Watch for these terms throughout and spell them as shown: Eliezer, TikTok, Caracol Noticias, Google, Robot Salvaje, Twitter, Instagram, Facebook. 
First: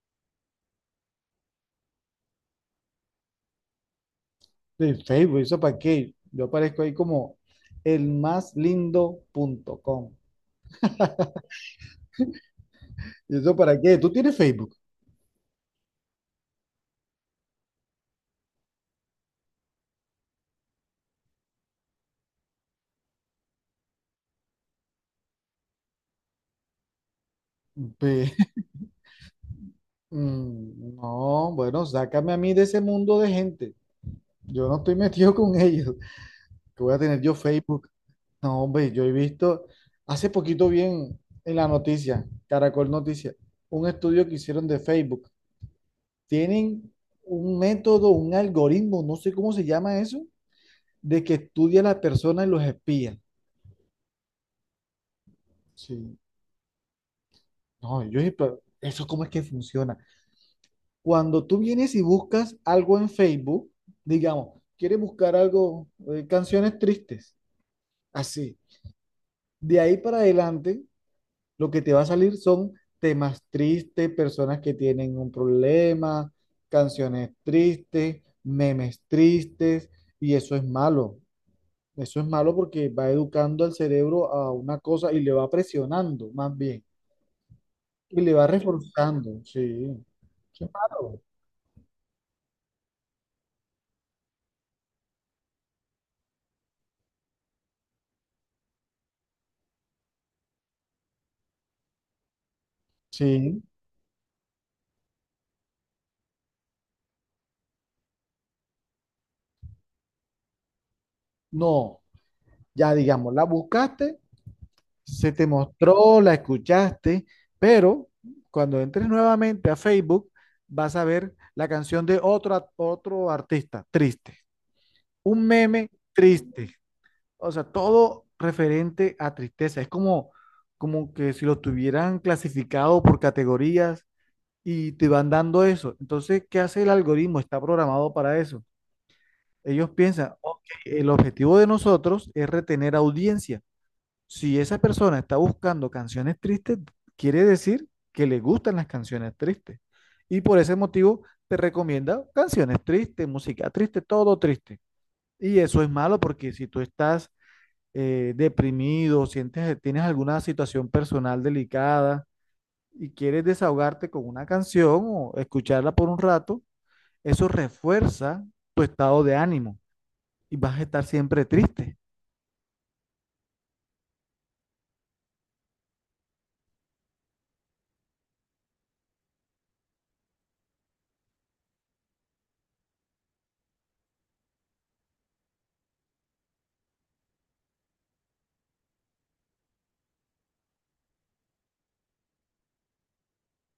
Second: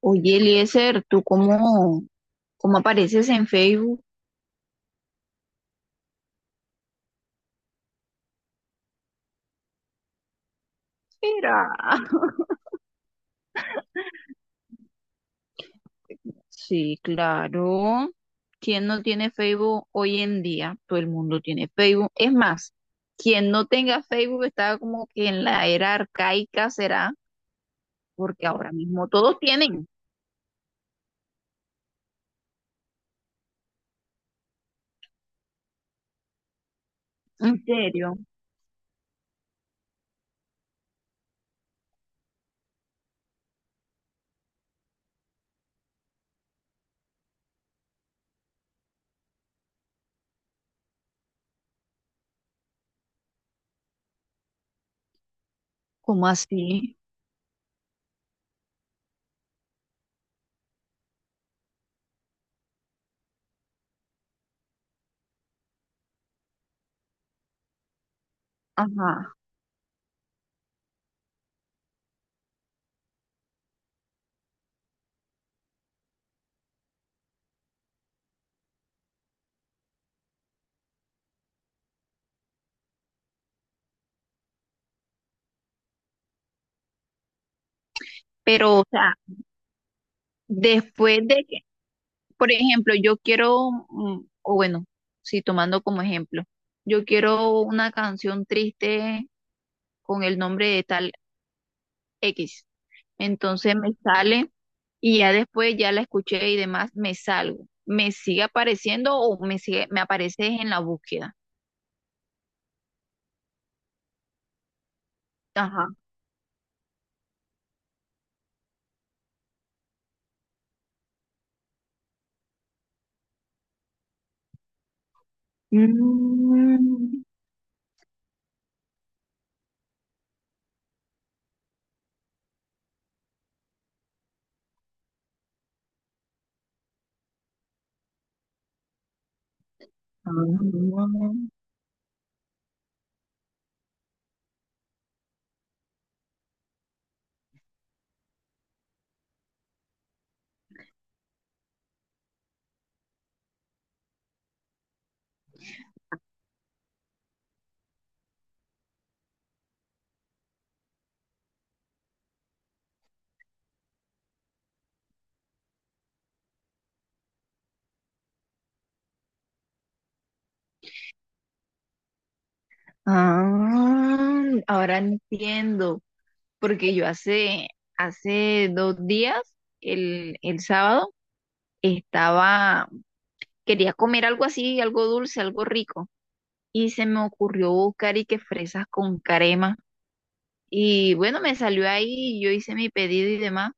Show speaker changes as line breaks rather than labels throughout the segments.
Oye, Eliezer, ¿cómo apareces en Facebook?
De Facebook, ¿eso para qué? Yo aparezco ahí como elmaslindo.com.
Mira.
¿Y eso para qué? ¿Tú tienes Facebook?
Sí, claro. ¿Quién no tiene Facebook hoy en día? Todo el mundo tiene Facebook. Es más, quien no tenga Facebook está como que en la era arcaica será,
Pe-
porque ahora mismo todos tienen.
No, bueno, sácame a mí de ese mundo de gente. Yo no estoy metido con ellos. Que voy a tener yo
¿En
Facebook.
serio?
No, hombre, yo he visto hace poquito bien en la noticia, Caracol Noticias, un estudio que hicieron de Facebook. Tienen un método, un algoritmo, no sé cómo se llama eso, de que estudia a la persona y los espía. Sí.
¿Cómo así?
No, yo pero eso cómo es que funciona. Cuando tú vienes y buscas algo en Facebook, digamos, quieres buscar algo, canciones tristes, así.
Ajá.
De ahí para adelante, lo que te va a salir son temas tristes, personas que tienen un problema, canciones tristes, memes tristes, y eso es malo. Eso es malo porque va educando al cerebro a una cosa y le va presionando más bien. Y le va
Pero, o sea,
reforzando, sí,
después
claro,
de que, por ejemplo, o bueno, sí, tomando como ejemplo, yo quiero una canción triste con el nombre de tal X.
sí,
Entonces me sale y ya después ya la escuché y demás, me salgo. ¿Me sigue apareciendo o me aparece en la búsqueda?
no, ya digamos, la buscaste, se te
Ajá.
mostró, la escuchaste, pero cuando entres nuevamente a Facebook vas a ver la canción de otro, otro artista, triste, un meme triste,
Mm,
o sea, todo referente a tristeza, es como, como que si lo tuvieran clasificado por categorías y te van dando eso. Entonces, ¿qué hace el algoritmo? Está programado para eso. Ellos piensan, ok, el
ah,
objetivo de nosotros es retener audiencia. Si esa persona está buscando canciones tristes, quiere decir que le gustan las canciones tristes. Y por ese motivo te recomienda canciones tristes, música triste, todo triste. Y eso es malo porque si tú estás deprimido, sientes, tienes alguna situación personal delicada y quieres desahogarte con una canción o escucharla por un rato, eso refuerza tu estado de ánimo y vas a estar siempre triste.
ahora entiendo, porque hace 2 días, el sábado, estaba, quería comer algo así, algo dulce, algo rico, y se me ocurrió buscar y que fresas con crema. Y bueno, me salió ahí, yo hice mi pedido y demás,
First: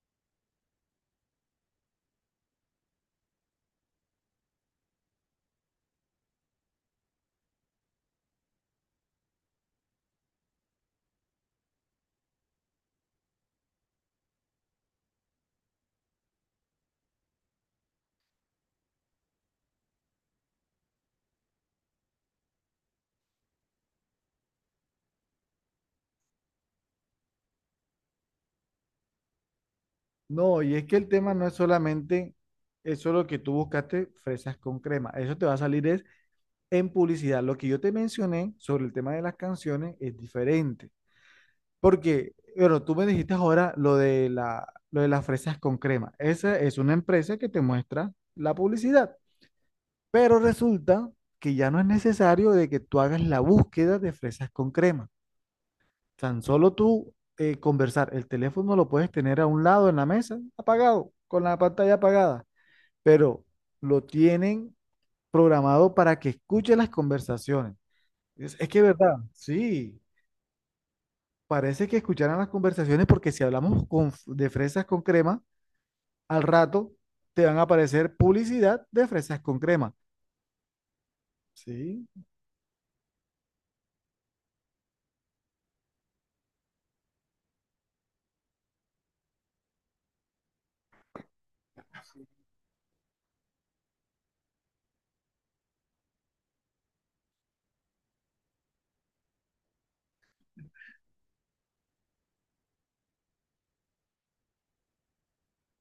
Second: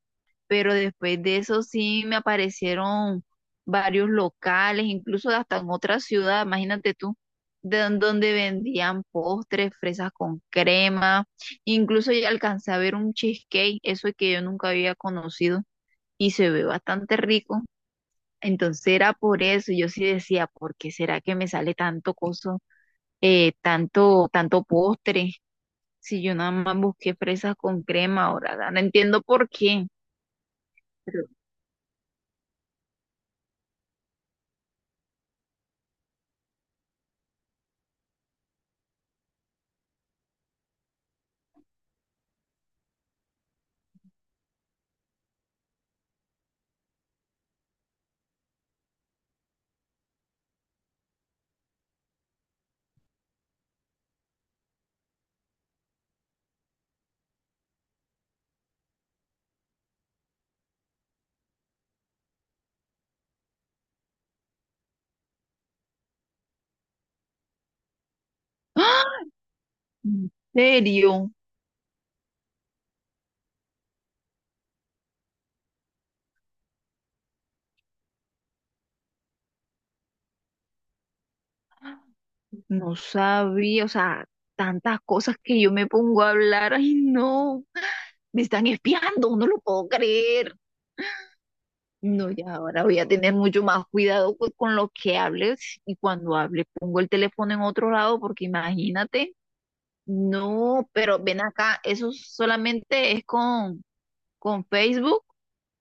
pero después de eso sí me aparecieron varios locales, incluso hasta en otra ciudad, imagínate tú, de don- donde vendían postres, fresas con crema, incluso ya alcancé a ver un cheesecake, eso que yo nunca había conocido y se ve bastante rico. Entonces era por eso, yo sí decía, ¿por qué será que me sale tanto coso, tanto postre? Si yo nada más busqué fresas con crema ahora, no entiendo por qué.
No, y es que el
Pero,
tema no es solamente eso lo que tú buscaste, fresas con crema. Eso te va a salir es en publicidad. Lo que yo te mencioné sobre el tema de las canciones es diferente. Porque, bueno, tú me dijiste ahora lo de las fresas con crema. Esa es una empresa que te muestra la publicidad. Pero resulta que ya no es necesario de que tú hagas la búsqueda de fresas con crema. Tan solo tú conversar, el teléfono lo puedes tener a un lado en la mesa, apagado, con la pantalla apagada, pero lo tienen programado para que escuche las conversaciones. Es que es verdad,
¡ah!
sí,
¿En serio?
parece que escucharan las conversaciones porque si hablamos de fresas con crema, al rato te van a aparecer publicidad de fresas con crema. Sí,
No sabía, o sea, tantas cosas que yo me pongo a hablar. Ay, no, me están espiando, no lo puedo creer. No, ya ahora voy a tener mucho más cuidado co- con lo que hables y cuando hable pongo el teléfono en otro lado porque imagínate. No, pero ven acá, ¿eso solamente es con, ¿con Facebook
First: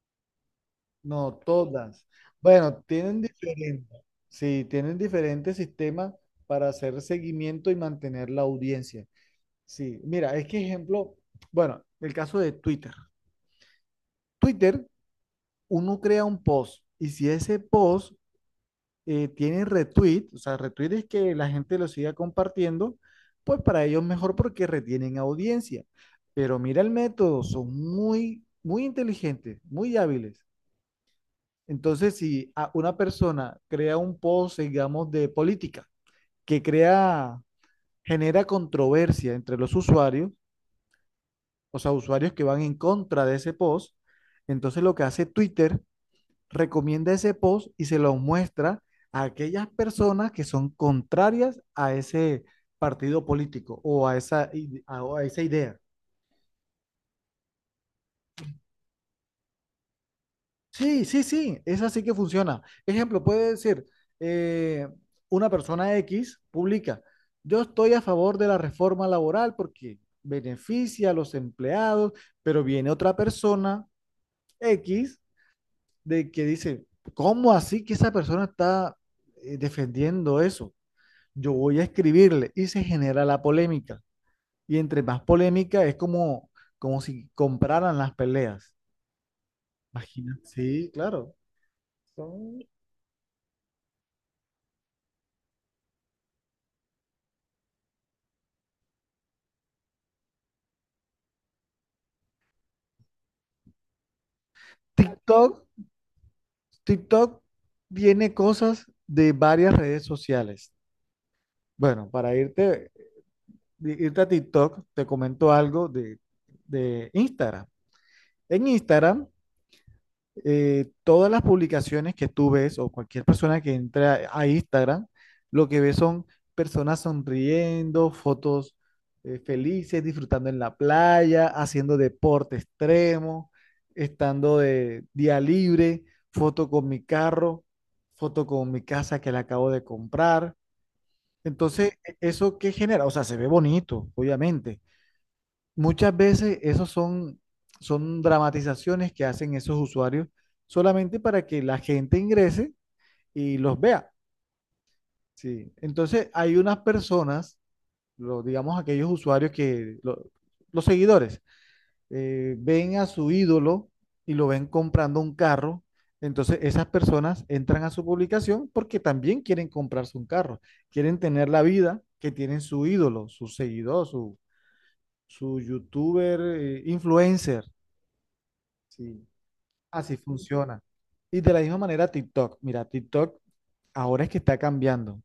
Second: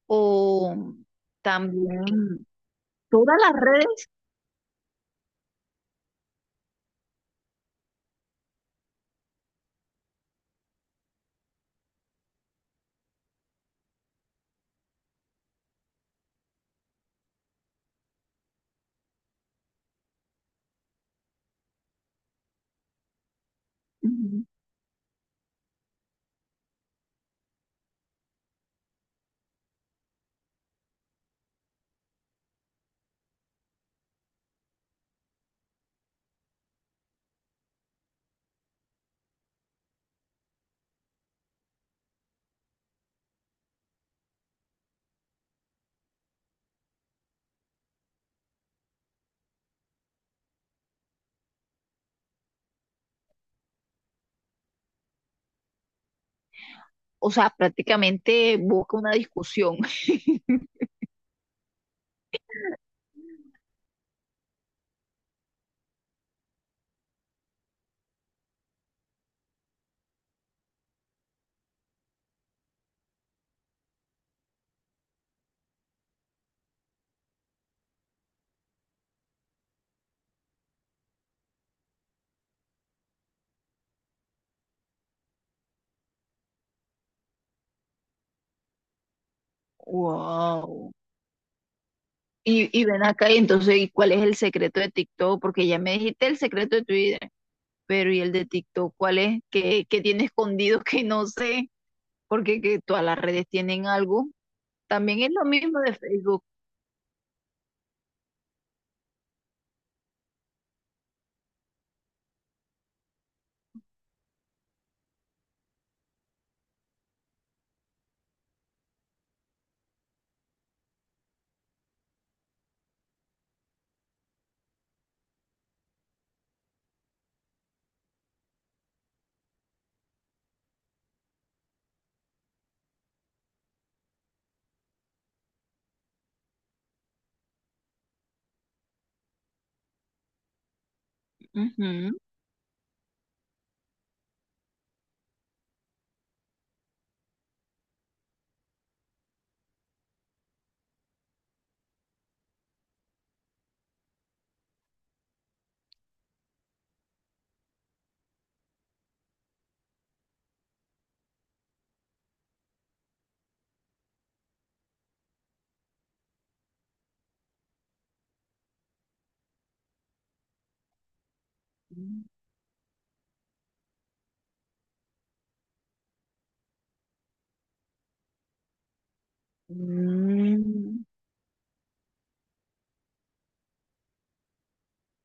o
no, todas.
también?
Bueno, tienen
Todas las
diferentes,
redes,
sí, tienen diferentes sistemas para hacer seguimiento y mantener la audiencia. Sí, mira, es que ejemplo, bueno, el caso de Twitter. Twitter, uno crea un post y si ese post tiene retweet, o sea, retweet es que la gente lo siga compartiendo, pues para ellos mejor
ujú,
porque retienen audiencia. Pero mira el método, son muy, muy inteligentes, muy hábiles. Entonces, si una persona crea un post, digamos, de política, que crea, genera controversia entre los usuarios, o sea, usuarios que van en contra de ese post, entonces lo que hace Twitter, recomienda ese post y se lo muestra a aquellas personas que son contrarias a ese partido político o a esa, ide- a- o a esa idea.
o sea, prácticamente busca una discusión.
Sí, sí, sí, es así que funciona. Ejemplo, puede decir, eh, una persona X publica, yo estoy a favor de la reforma laboral porque beneficia a los empleados, pero viene otra persona X de que dice, ¿cómo así que esa persona está defendiendo eso? Yo voy a escribirle y se genera la polémica. Y entre más polémica es como, como si compraran las peleas. Imagina. Sí,
Wow.
claro. Son
Y ven acá y entonces, ¿y cuál es el secreto de TikTok? Porque ya me dijiste el secreto de Twitter, pero ¿y el de TikTok cuál es? ¿Qué tiene escondido que no sé? Porque que todas las redes tienen algo. También es lo
TikTok
mismo de Facebook.
TikTok tiene cosas de varias redes sociales. Bueno, irte a TikTok, te comento algo de Instagram. En Instagram todas las publicaciones que tú ves o cualquier persona que entra a Instagram, lo que ve son personas sonriendo, fotos felices, disfrutando en la playa, haciendo deporte extremo, estando de día libre, foto con mi carro, foto con mi casa que la acabo de comprar. Entonces,
Ujú.
¿eso qué genera? O sea, se ve bonito, obviamente, muchas veces esos son, son dramatizaciones que hacen esos usuarios solamente para que la gente ingrese y los vea. Sí. Entonces hay unas personas, lo, digamos aquellos usuarios que, los seguidores, ven a su ídolo y lo ven comprando un carro. Entonces esas personas entran a su publicación porque también quieren comprarse un carro, quieren tener la vida que tienen su ídolo, su seguidor, su youtuber, influencer. Sí, así funciona.
Mm,
Y de la misma manera TikTok. Mira, TikTok ahora es que está cambiando,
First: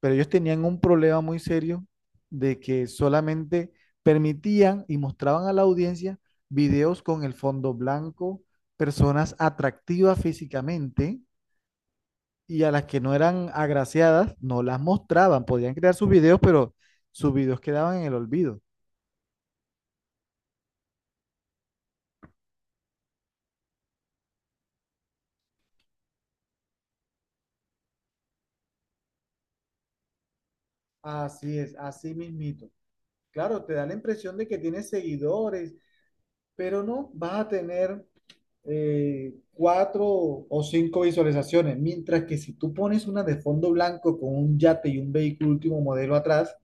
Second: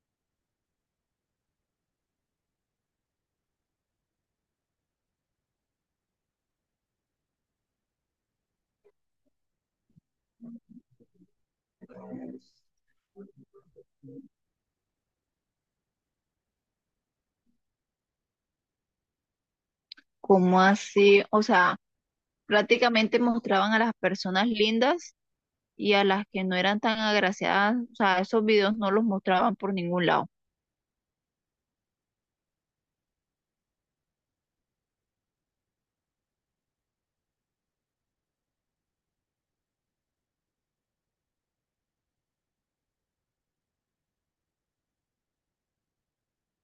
pero ellos tenían un problema muy serio de que solamente permitían y mostraban a la audiencia videos con el fondo blanco, personas atractivas físicamente y a las que no eran agraciadas no las mostraban. Podían crear sus videos, pero sus videos quedaban en el olvido.
¿cómo así? O sea, prácticamente mostraban a las personas lindas y a las que no eran tan agraciadas, o sea, esos videos no los mostraban por ningún lado.
Así es, así mismito. Claro, te da la impresión de que tienes seguidores pero no vas a tener cuatro o cinco visualizaciones, mientras que si tú pones una de fondo blanco con un yate y un vehículo último modelo atrás,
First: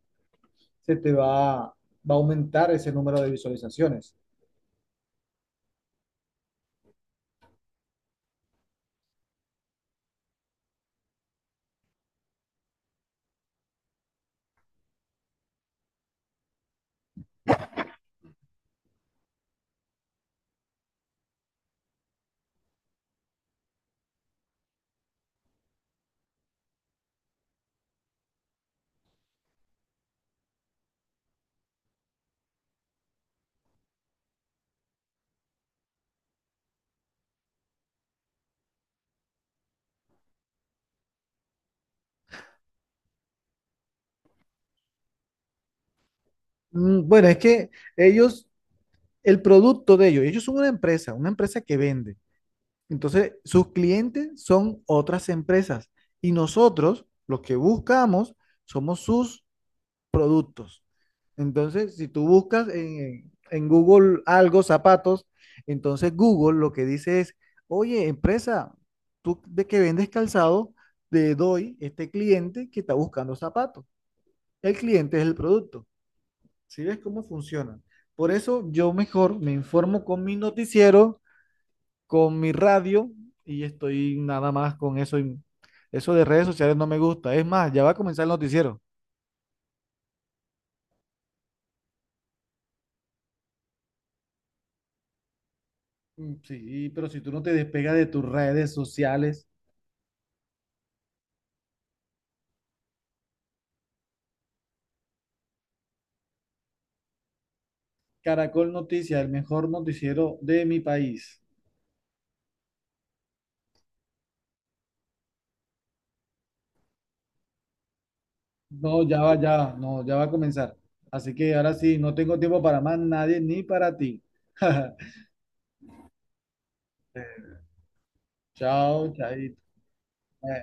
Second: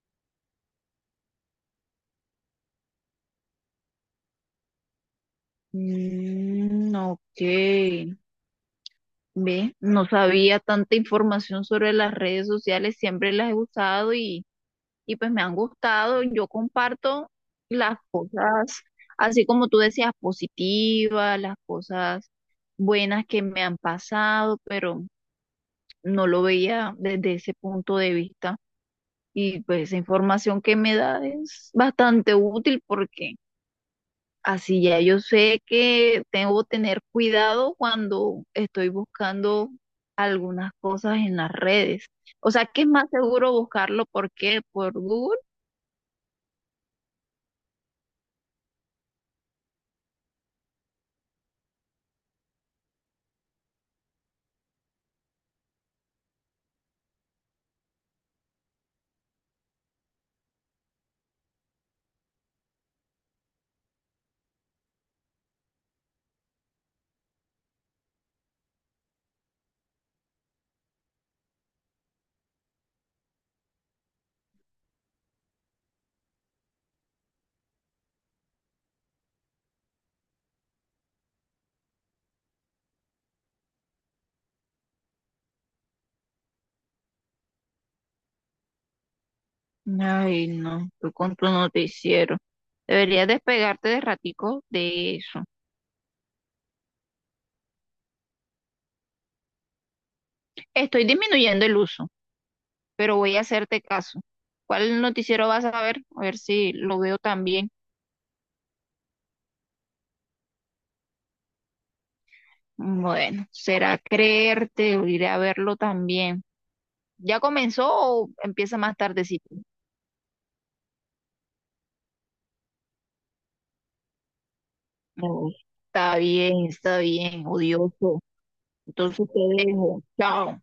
se te va a aumentar ese número de visualizaciones.
Mm, ok, ve, no sabía tanta información sobre las redes sociales, siempre las he usado y pues me han gustado. Yo comparto las cosas, así como tú decías, positivas, las cosas buenas que me han pasado, pero no lo veía desde ese punto de vista. Y pues esa información que me da es bastante útil porque así ya yo sé que tengo que tener cuidado cuando estoy buscando algunas cosas en las redes. O sea, ¿que es más seguro buscarlo por qué? ¿Por Google?
Bueno, es que ellos, el producto de ellos, ellos son una empresa que vende. Entonces, sus clientes son otras empresas y nosotros, los que buscamos, somos sus productos. Entonces, si tú buscas en Google algo, zapatos, entonces Google lo que dice es, oye, empresa, tú de que vendes calzado, te doy este cliente que está buscando zapatos. El cliente es el producto. ¿Sí ves cómo funciona? Por eso yo mejor me informo con mi noticiero, con mi radio y estoy nada más con eso. Y eso de redes sociales no me gusta. Es más, ya va a comenzar el noticiero.
Ay, no, tú con tu noticiero. Deberías despegarte de ratico de eso.
Sí, pero si tú no te despegas de tus redes sociales,
Estoy disminuyendo el uso, pero voy a hacerte caso. ¿Cuál noticiero vas a ver? A ver si lo veo también.
Caracol Noticias, el mejor noticiero de mi país.
Bueno, será creerte, o iré a verlo también. ¿Ya comenzó o empieza
No,
más tardecito?
ya va, no, ya va a comenzar. Así que ahora sí, no tengo tiempo para más nadie ni para ti.
No, está bien, odioso.
Chao,
Entonces te
chaito.
dejo. Chao.